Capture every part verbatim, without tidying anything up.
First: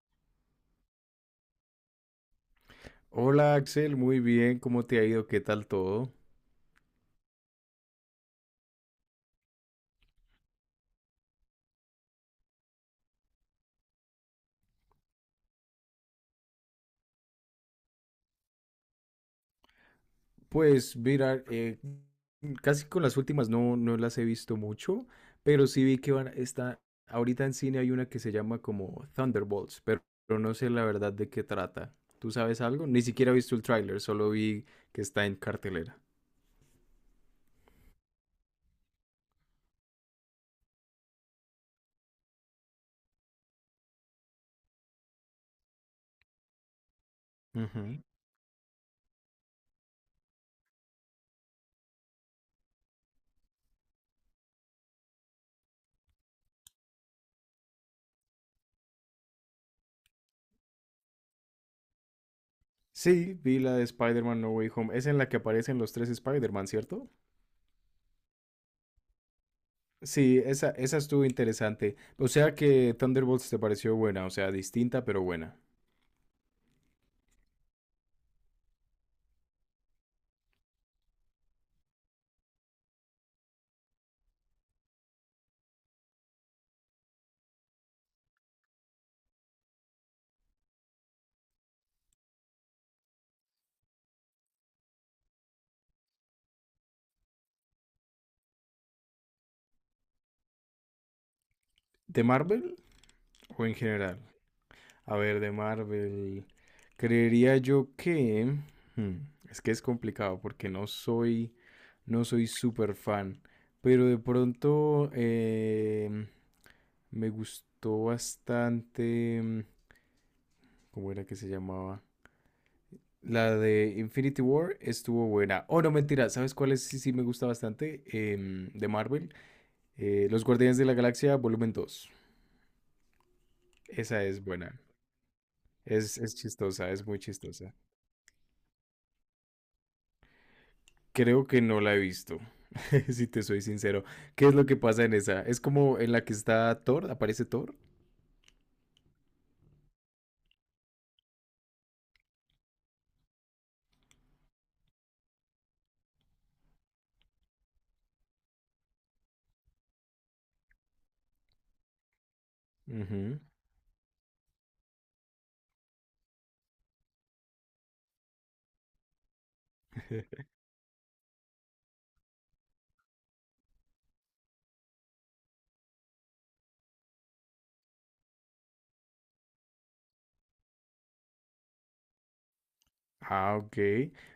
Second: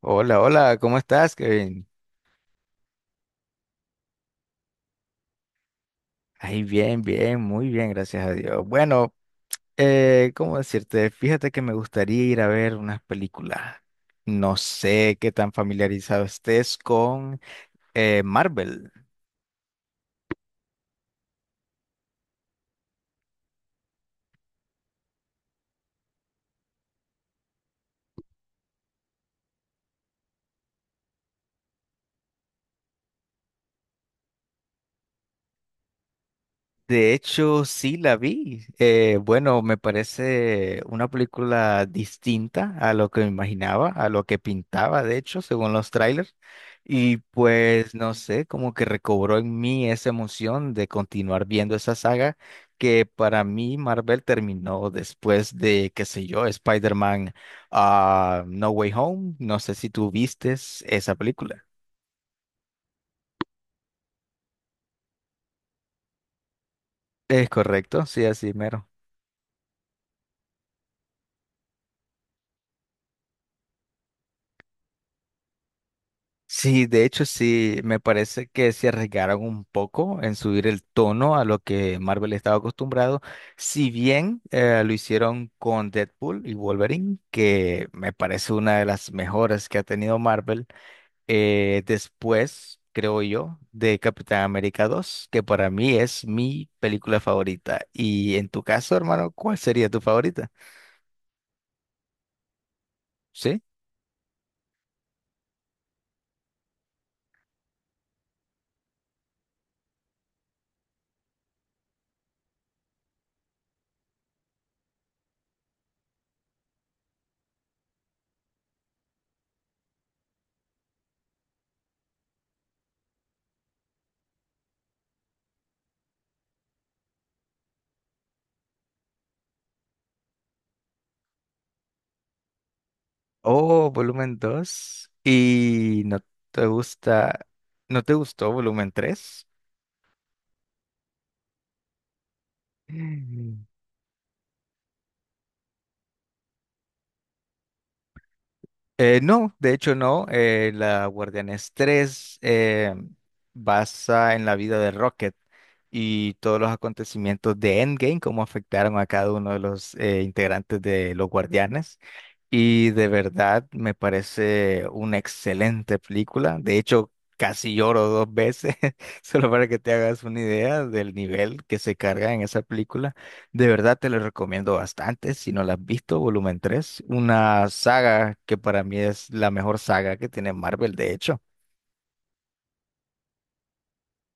Hola, hola, ¿cómo estás, Kevin? Hola Axel, muy bien, ¿cómo te ha ido? ¿Qué tal todo? Ay, bien, bien, muy bien, gracias a Dios. Bueno, eh, ¿cómo decirte? Fíjate que me gustaría ir a ver unas películas. No sé qué tan familiarizado estés con eh, Marvel. Pues mira, eh, casi con las últimas no, no las he visto mucho, pero sí vi que van, está, ahorita en cine hay una que se llama como Thunderbolts, pero, pero no sé la verdad de qué trata. ¿Tú sabes algo? Ni siquiera he visto el tráiler, solo vi que está en cartelera. De hecho, sí la vi. Eh, bueno, me parece una película distinta a lo que me imaginaba, a lo que pintaba, de hecho, según los trailers. Y pues, Ujú. no sé, como que recobró en mí esa emoción de continuar viendo esa saga que para mí Marvel terminó después de, qué sé yo, Spider-Man, ah, No Way Home. No sé si tú vistes esa película. Sí, vi la de Spider-Man No Way Home. Es en la que aparecen los tres Spider-Man, ¿cierto? Es correcto, sí, así mero. Sí, esa, esa estuvo interesante. O sea que Thunderbolts te pareció buena, o sea, distinta pero buena. Sí, de hecho sí, me parece que se arriesgaron un poco en subir el tono a lo que Marvel estaba acostumbrado, si bien eh, lo hicieron con Deadpool y Wolverine, que me parece una de las mejores que ha tenido Marvel, eh, después, creo yo, de Capitán América dos, que para mí es mi película favorita. Y en tu caso, hermano, ¿cuál sería tu favorita? ¿De Marvel ¿Sí? o en general? A ver, de Marvel. Creería yo que... hmm, Es que es complicado porque no soy... No soy súper fan. Pero de pronto em, me gustó bastante... mm, ¿Cómo era que se llamaba? La de Infinity War estuvo buena. Oh, no, mentira. ¿Sabes cuál es? Sí, sí, me gusta bastante. Em, de Marvel. Eh, Los Guardianes de la Galaxia, volumen dos. Oh, Esa volumen es buena. dos. ¿Y no Es, es te chistosa, es muy gusta, chistosa. no te gustó volumen tres? Creo que no la he visto, si te soy sincero. ¿Qué es lo que pasa en esa? ¿Es como en la que está Thor? ¿Aparece Thor? Eh, no, de hecho no. Eh, la Guardianes tres eh, basa en la vida de Rocket y todos los acontecimientos de Endgame, cómo afectaron a cada uno de los eh, integrantes de los Guardianes. Y de Ujú. verdad me parece una excelente película. De hecho, casi lloro dos veces, solo para que te hagas una idea del nivel que se carga en esa película. De verdad te lo recomiendo bastante. Si no la has visto, volumen tres, una saga que para mí es la mejor saga que tiene Marvel, de hecho. Ah, ok.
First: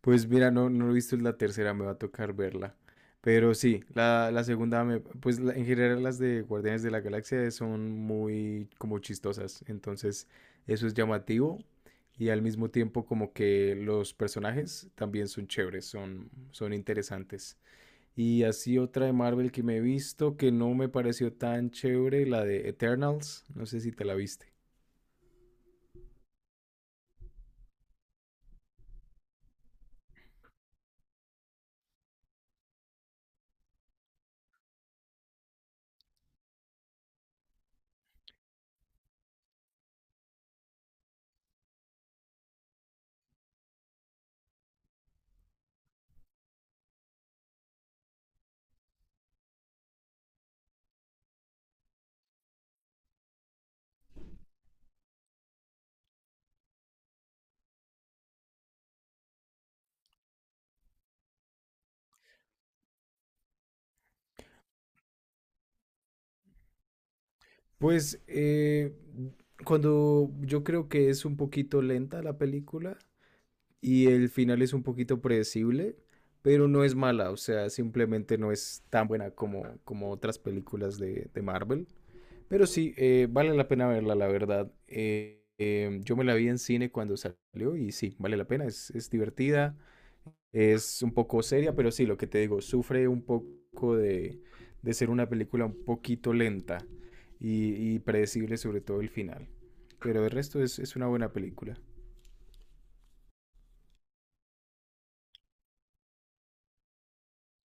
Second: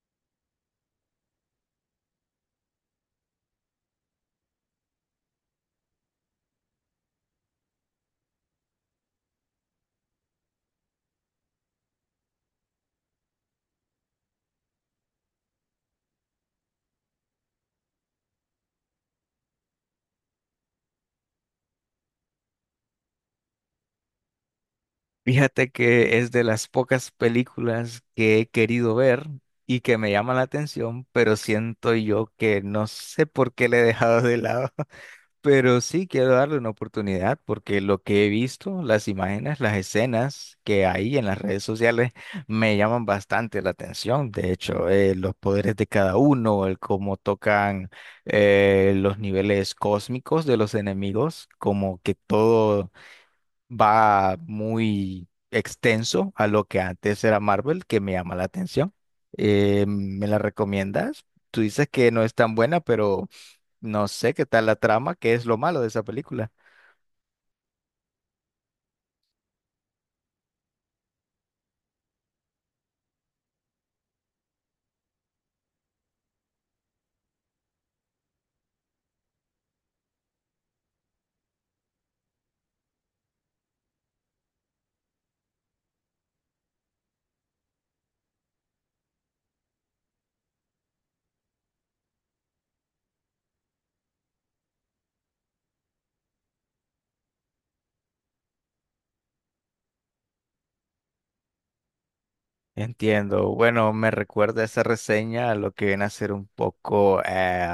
Pues mira, no, no he visto la tercera, me va a tocar verla. Pero sí, la, la segunda, me, pues la- en general las de Guardianes de la Galaxia son muy como chistosas. Entonces, eso es llamativo. Y al mismo tiempo como que los personajes también son chéveres, son, son interesantes. Y así otra de Marvel que me he visto que no me pareció tan chévere, la de Eternals. No sé si te la viste. Fíjate que es de las pocas películas que he querido ver y que me llaman la atención, pero siento yo que no sé por qué le he dejado de lado. Pero sí quiero darle una oportunidad porque lo que he visto, las imágenes, las escenas que hay en las redes sociales me llaman bastante la atención. De hecho, eh, los poderes de cada uno, el cómo tocan eh, los niveles cósmicos de los enemigos, como que todo va muy extenso a lo que antes era Marvel, que me llama la atención. Eh, ¿me la recomiendas? Tú dices que no es tan buena, pero... No sé qué tal la trama, qué es lo malo de esa película. Pues eh, cuando yo creo que es un poquito lenta la película y el final es un poquito predecible, pero no es mala, o sea, simplemente no es tan buena como, como otras películas de, de Marvel. Pero sí, eh, vale la pena verla, la verdad. Eh, eh, yo me la vi en cine cuando salió y sí, vale la pena, es, es divertida, es un poco seria, pero sí, lo que te digo, sufre un poco de, de ser una película un poquito lenta y, y predecible, sobre todo el final. Pero el resto es, es una buena película. Entiendo. Bueno, me recuerda esa reseña a lo que viene a ser un poco, eh,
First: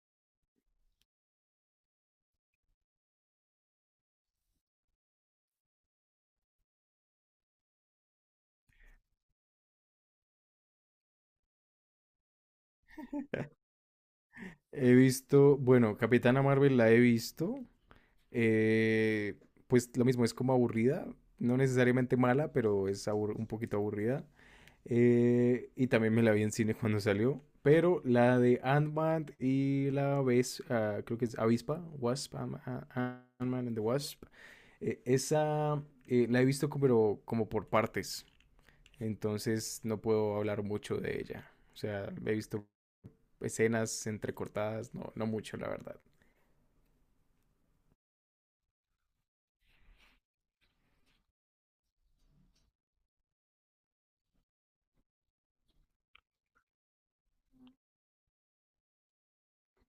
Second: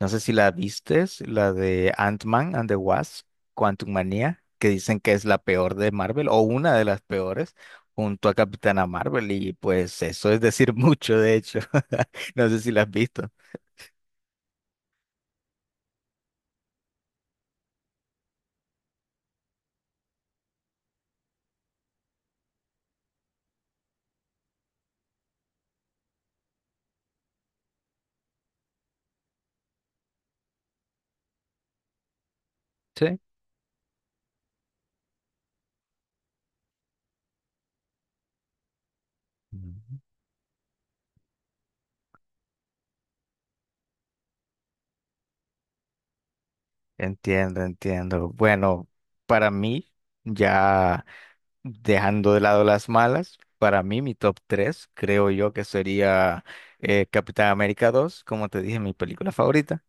no sé si la vistes, la de Ant-Man and the Wasp, Quantum Manía, que dicen que es la peor de Marvel o una de las peores, junto a Capitana Marvel. Y pues eso es decir mucho, de hecho. No sé si la has visto. He visto, bueno, Capitana Marvel la he visto. eh, pues lo mismo, es como aburrida. No necesariamente mala, pero es abur- un poquito aburrida. Eh, y también me la vi en cine cuando salió. Pero la de Ant-Man y la vez, ah, creo que es Avispa, Wasp, Ant- Sí. Ant- Ant-Man and the Wasp. Eh, esa eh, la he visto co- pero como por partes. Entonces Ujú. no puedo hablar mucho de ella. O sea, he visto escenas entrecortadas, no, no mucho, la verdad. Entiendo, entiendo. Bueno, para mí ya. Dejando de lado las malas, para mí mi top tres creo yo que sería eh, Capitán América dos, como te dije, mi película favorita.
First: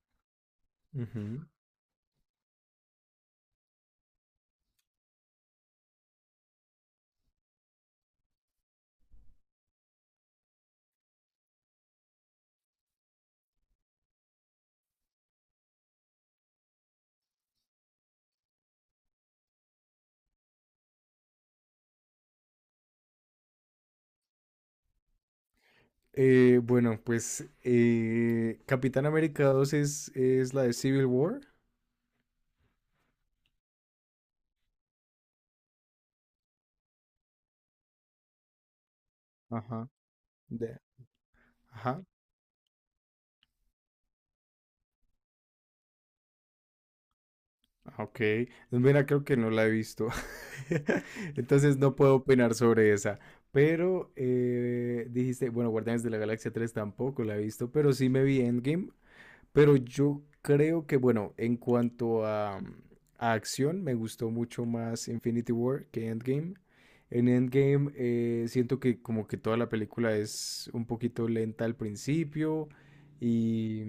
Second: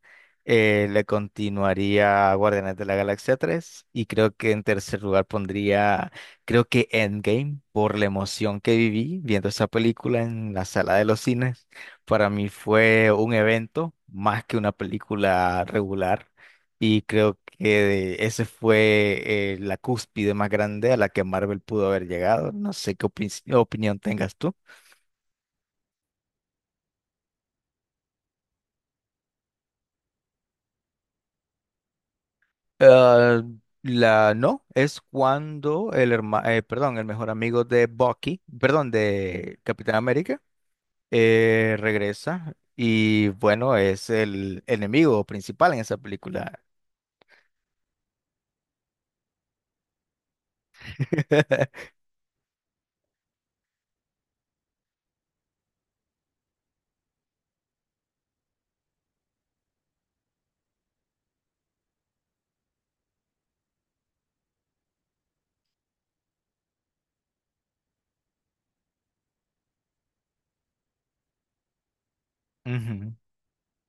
Eh, le Ujú. continuaría Guardianes de la Galaxia tres y creo que en tercer lugar pondría, creo que Endgame, por la emoción que viví viendo esa película en la sala de los cines. Para mí fue un evento más que una película regular. Y creo que ese fue eh, la cúspide más grande a la que Marvel pudo haber llegado. No sé qué opin- opinión tengas tú. Eh, bueno, pues eh, Capitán América dos es, es la de Civil War. Ah, la no, es cuando el hermano, perdón, el mejor amigo de Bucky, perdón, de Ajá. Capitán América, de- eh, ajá. regresa y bueno, es el enemigo principal en esa película. Ah, Ok, mira, creo que no la he visto, entonces no puedo opinar sobre esa, pero eh, dijiste, bueno, Guardianes de la Galaxia tres tampoco la he visto, pero sí me vi Endgame, pero yo creo que, bueno, en cuanto a, a acción, me gustó mucho más Infinity War que Endgame. En Endgame eh, siento que como que toda la película es un poquito lenta al principio Ujú, y,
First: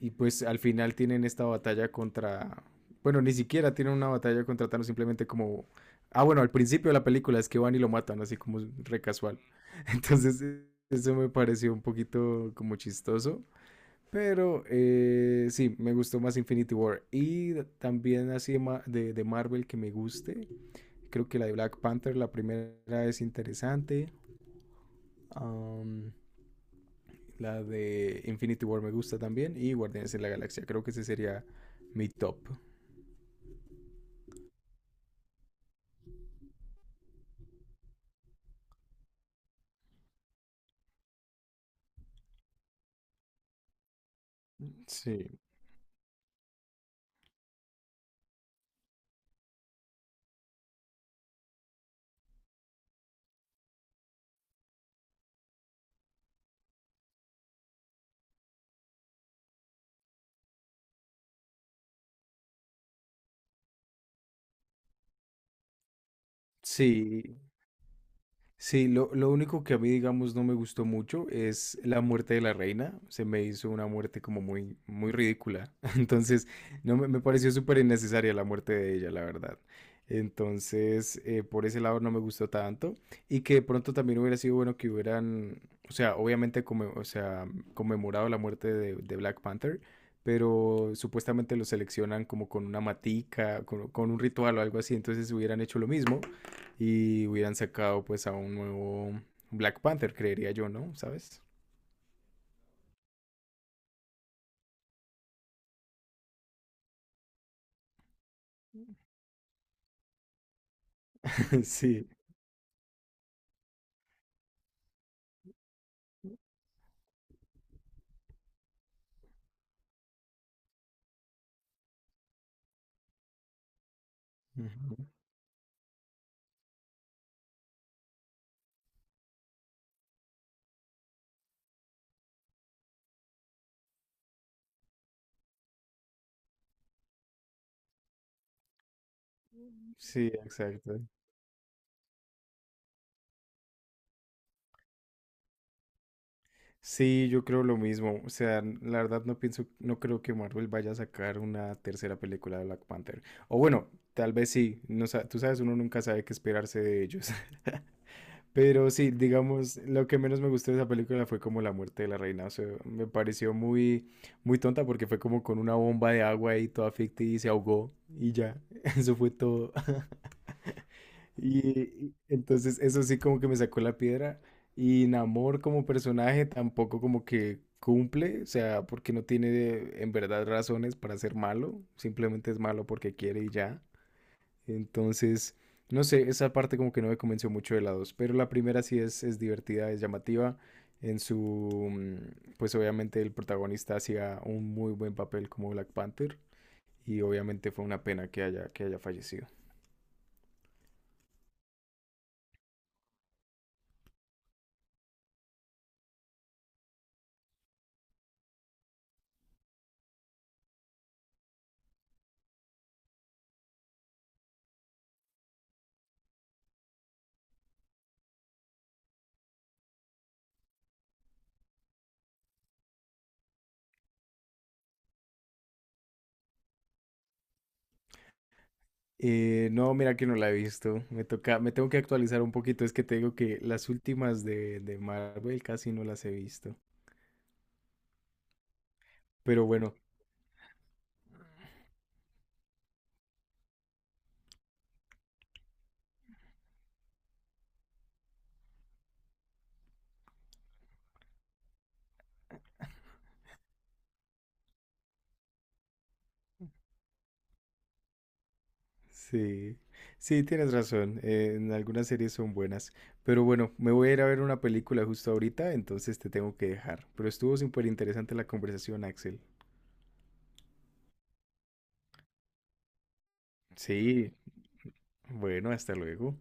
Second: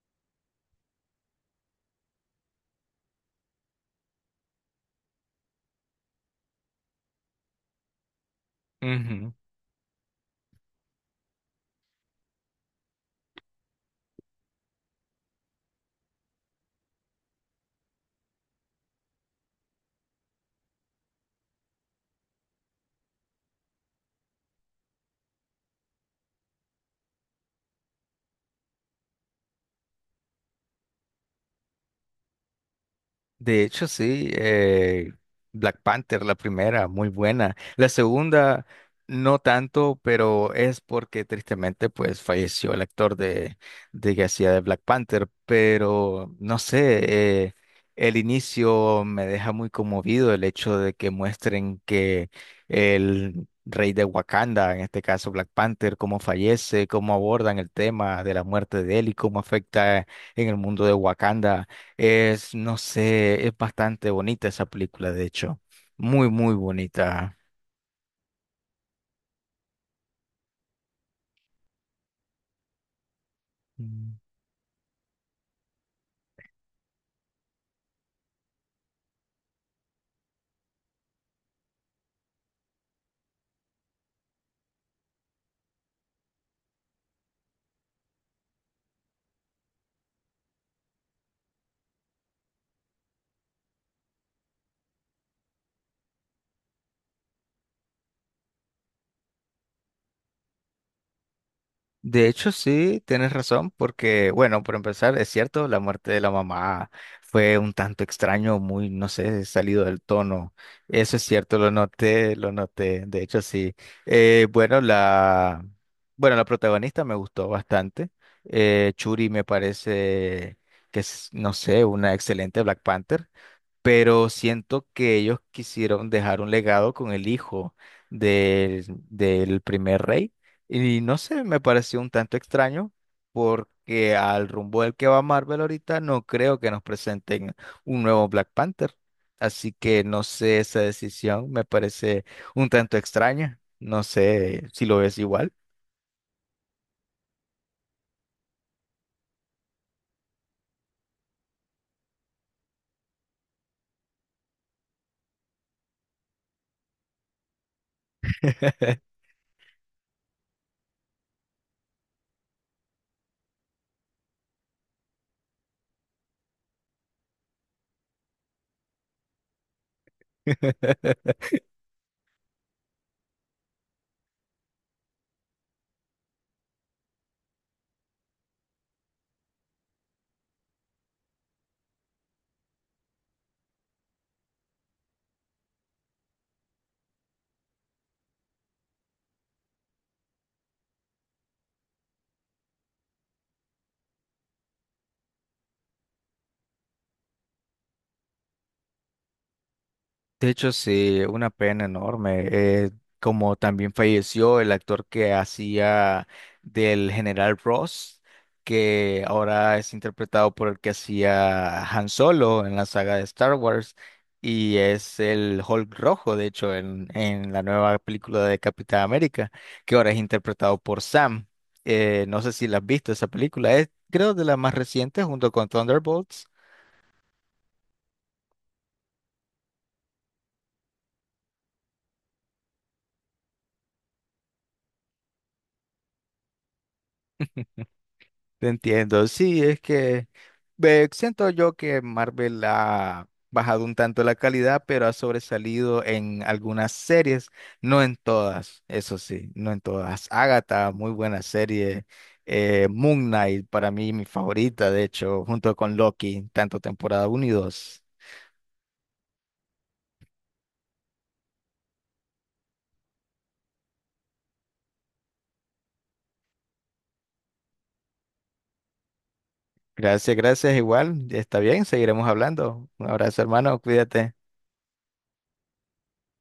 y pues al final tienen esta batalla contra... Bueno, ni siquiera tienen una batalla contra Thanos, simplemente como... Ah, bueno, al principio de la película es que van y lo matan, así como re ujú. casual. Entonces, eh, eso me pareció un poquito como chistoso. Pero eh, sí, me gustó más Infinity War. Y también así de, Ma- de- de Marvel que me guste. Creo que la de Black Panther, la primera es interesante. Am, la de Infinity War me gusta también. Y Guardianes de la Galaxia, creo que ese sería mi top. De hecho, sí, eh, Black Panther, la primera, muy buena. La segunda, no tanto, pero es porque tristemente, pues, falleció el actor de, de que hacía de Black Panther. Sí. Pero, no sé, eh, el inicio me deja muy conmovido el hecho de que muestren que el rey de Wakanda, en este caso Black Panther, cómo fallece, cómo abordan el tema de la muerte de él y cómo afecta en el mundo de Wakanda es, no sé, es bastante bonita esa película, de hecho. Muy, muy Sí, bonita. sí, lo, lo único que a mí, digamos, no me gustó mucho es la muerte de la reina. Se me hizo una Mm. muerte como muy, muy ridícula. Entonces, no me, me pareció súper innecesaria la muerte de ella, la verdad. Entonces, eh, por ese lado no me gustó tanto. Y que de pronto también hubiera sido bueno que hubieran, o sea, obviamente, come- o sea, conmemorado la muerte de, de Black Panther. Pero supuestamente lo seleccionan como con una matica, con, con un ritual o algo así. Entonces hubieran hecho lo mismo y hubieran sacado pues a un nuevo Black Panther, creería yo, ¿no? ¿Sabes? De hecho, sí, tienes razón, porque, bueno, por empezar, es cierto, la muerte de la mamá fue un tanto extraño, muy, no sé, salido del tono. Eso es cierto, lo Sí. noté, lo noté. De hecho, sí. Eh, bueno, la, bueno, la protagonista me gustó bastante. Eh, Churi me parece que es, no sé, una excelente Black Panther. Pero siento Ujú. que ellos quisieron dejar un legado con el hijo del, del primer rey y no sé, me pareció un tanto extraño porque al rumbo del que va Marvel ahorita no creo que nos presenten un nuevo Black Panther, así que no Sí, sé, esa exacto. decisión me parece un tanto extraña, no sé si lo ves igual. Sí, yo creo lo mismo. O sea, n- la verdad no pienso, no creo que Marvel vaya a sacar una tercera película de Black Panther. O bueno, tal vez sí. No, sa- tú sabes, uno nunca sabe qué esperarse de ellos. Pero sí, digamos, lo que menos me gustó de esa película fue como la muerte de la reina. O sea, me pareció muy, muy tonta porque fue como con una bomba de agua y toda ficticia y se ahogó y ya. Eso fue todo. Y, y entonces eso sí como que me sacó la piedra. Y Namor como personaje tampoco como que cumple, o sea, porque no tiene en verdad razones para ser malo. Simplemente es malo porque quiere y ya. Entonces, no sé, esa parte como que no me convenció mucho de la dos, pero la primera sí es, es divertida, es llamativa. En su, mm, pues obviamente el protagonista hacía un muy buen papel como Black Panther y obviamente fue una pena que haya, que haya fallecido. De hecho, sí, una pena enorme. Eh, como también falleció el actor que hacía del general Ross, que ahora es interpretado por el que hacía Han Solo en la saga de Star Wars, y es el Hulk rojo, de hecho, en, en la nueva película de Capitán América, que ahora es interpretado por Sam. Eh, no sé si la has visto esa película, es creo de las más recientes junto con Thunderbolts. Eh, no, mira que no la he visto. Me toca, me tengo que actualizar un poquito. Es que te digo que las últimas de, de Marvel casi no las he visto. Te entiendo, sí, Pero es bueno, que ve, siento yo que Marvel ha bajado un tanto la calidad, pero ha sobresalido en algunas series, no en todas, eso sí, no en todas. Agatha, muy buena serie. eh, Moon Knight, para mí mi favorita, de hecho, junto con Loki, tanto temporada uno y dos. sí, sí, tienes razón. Eh, en algunas series son buenas. Pero bueno, me voy a ir a ver una película justo ahorita, entonces te tengo que dejar. Pero estuvo súper interesante la conversación, Axel. Gracias, gracias, igual, está bien, seguiremos hablando. Un abrazo, hermano, Sí, cuídate. bueno, hasta luego.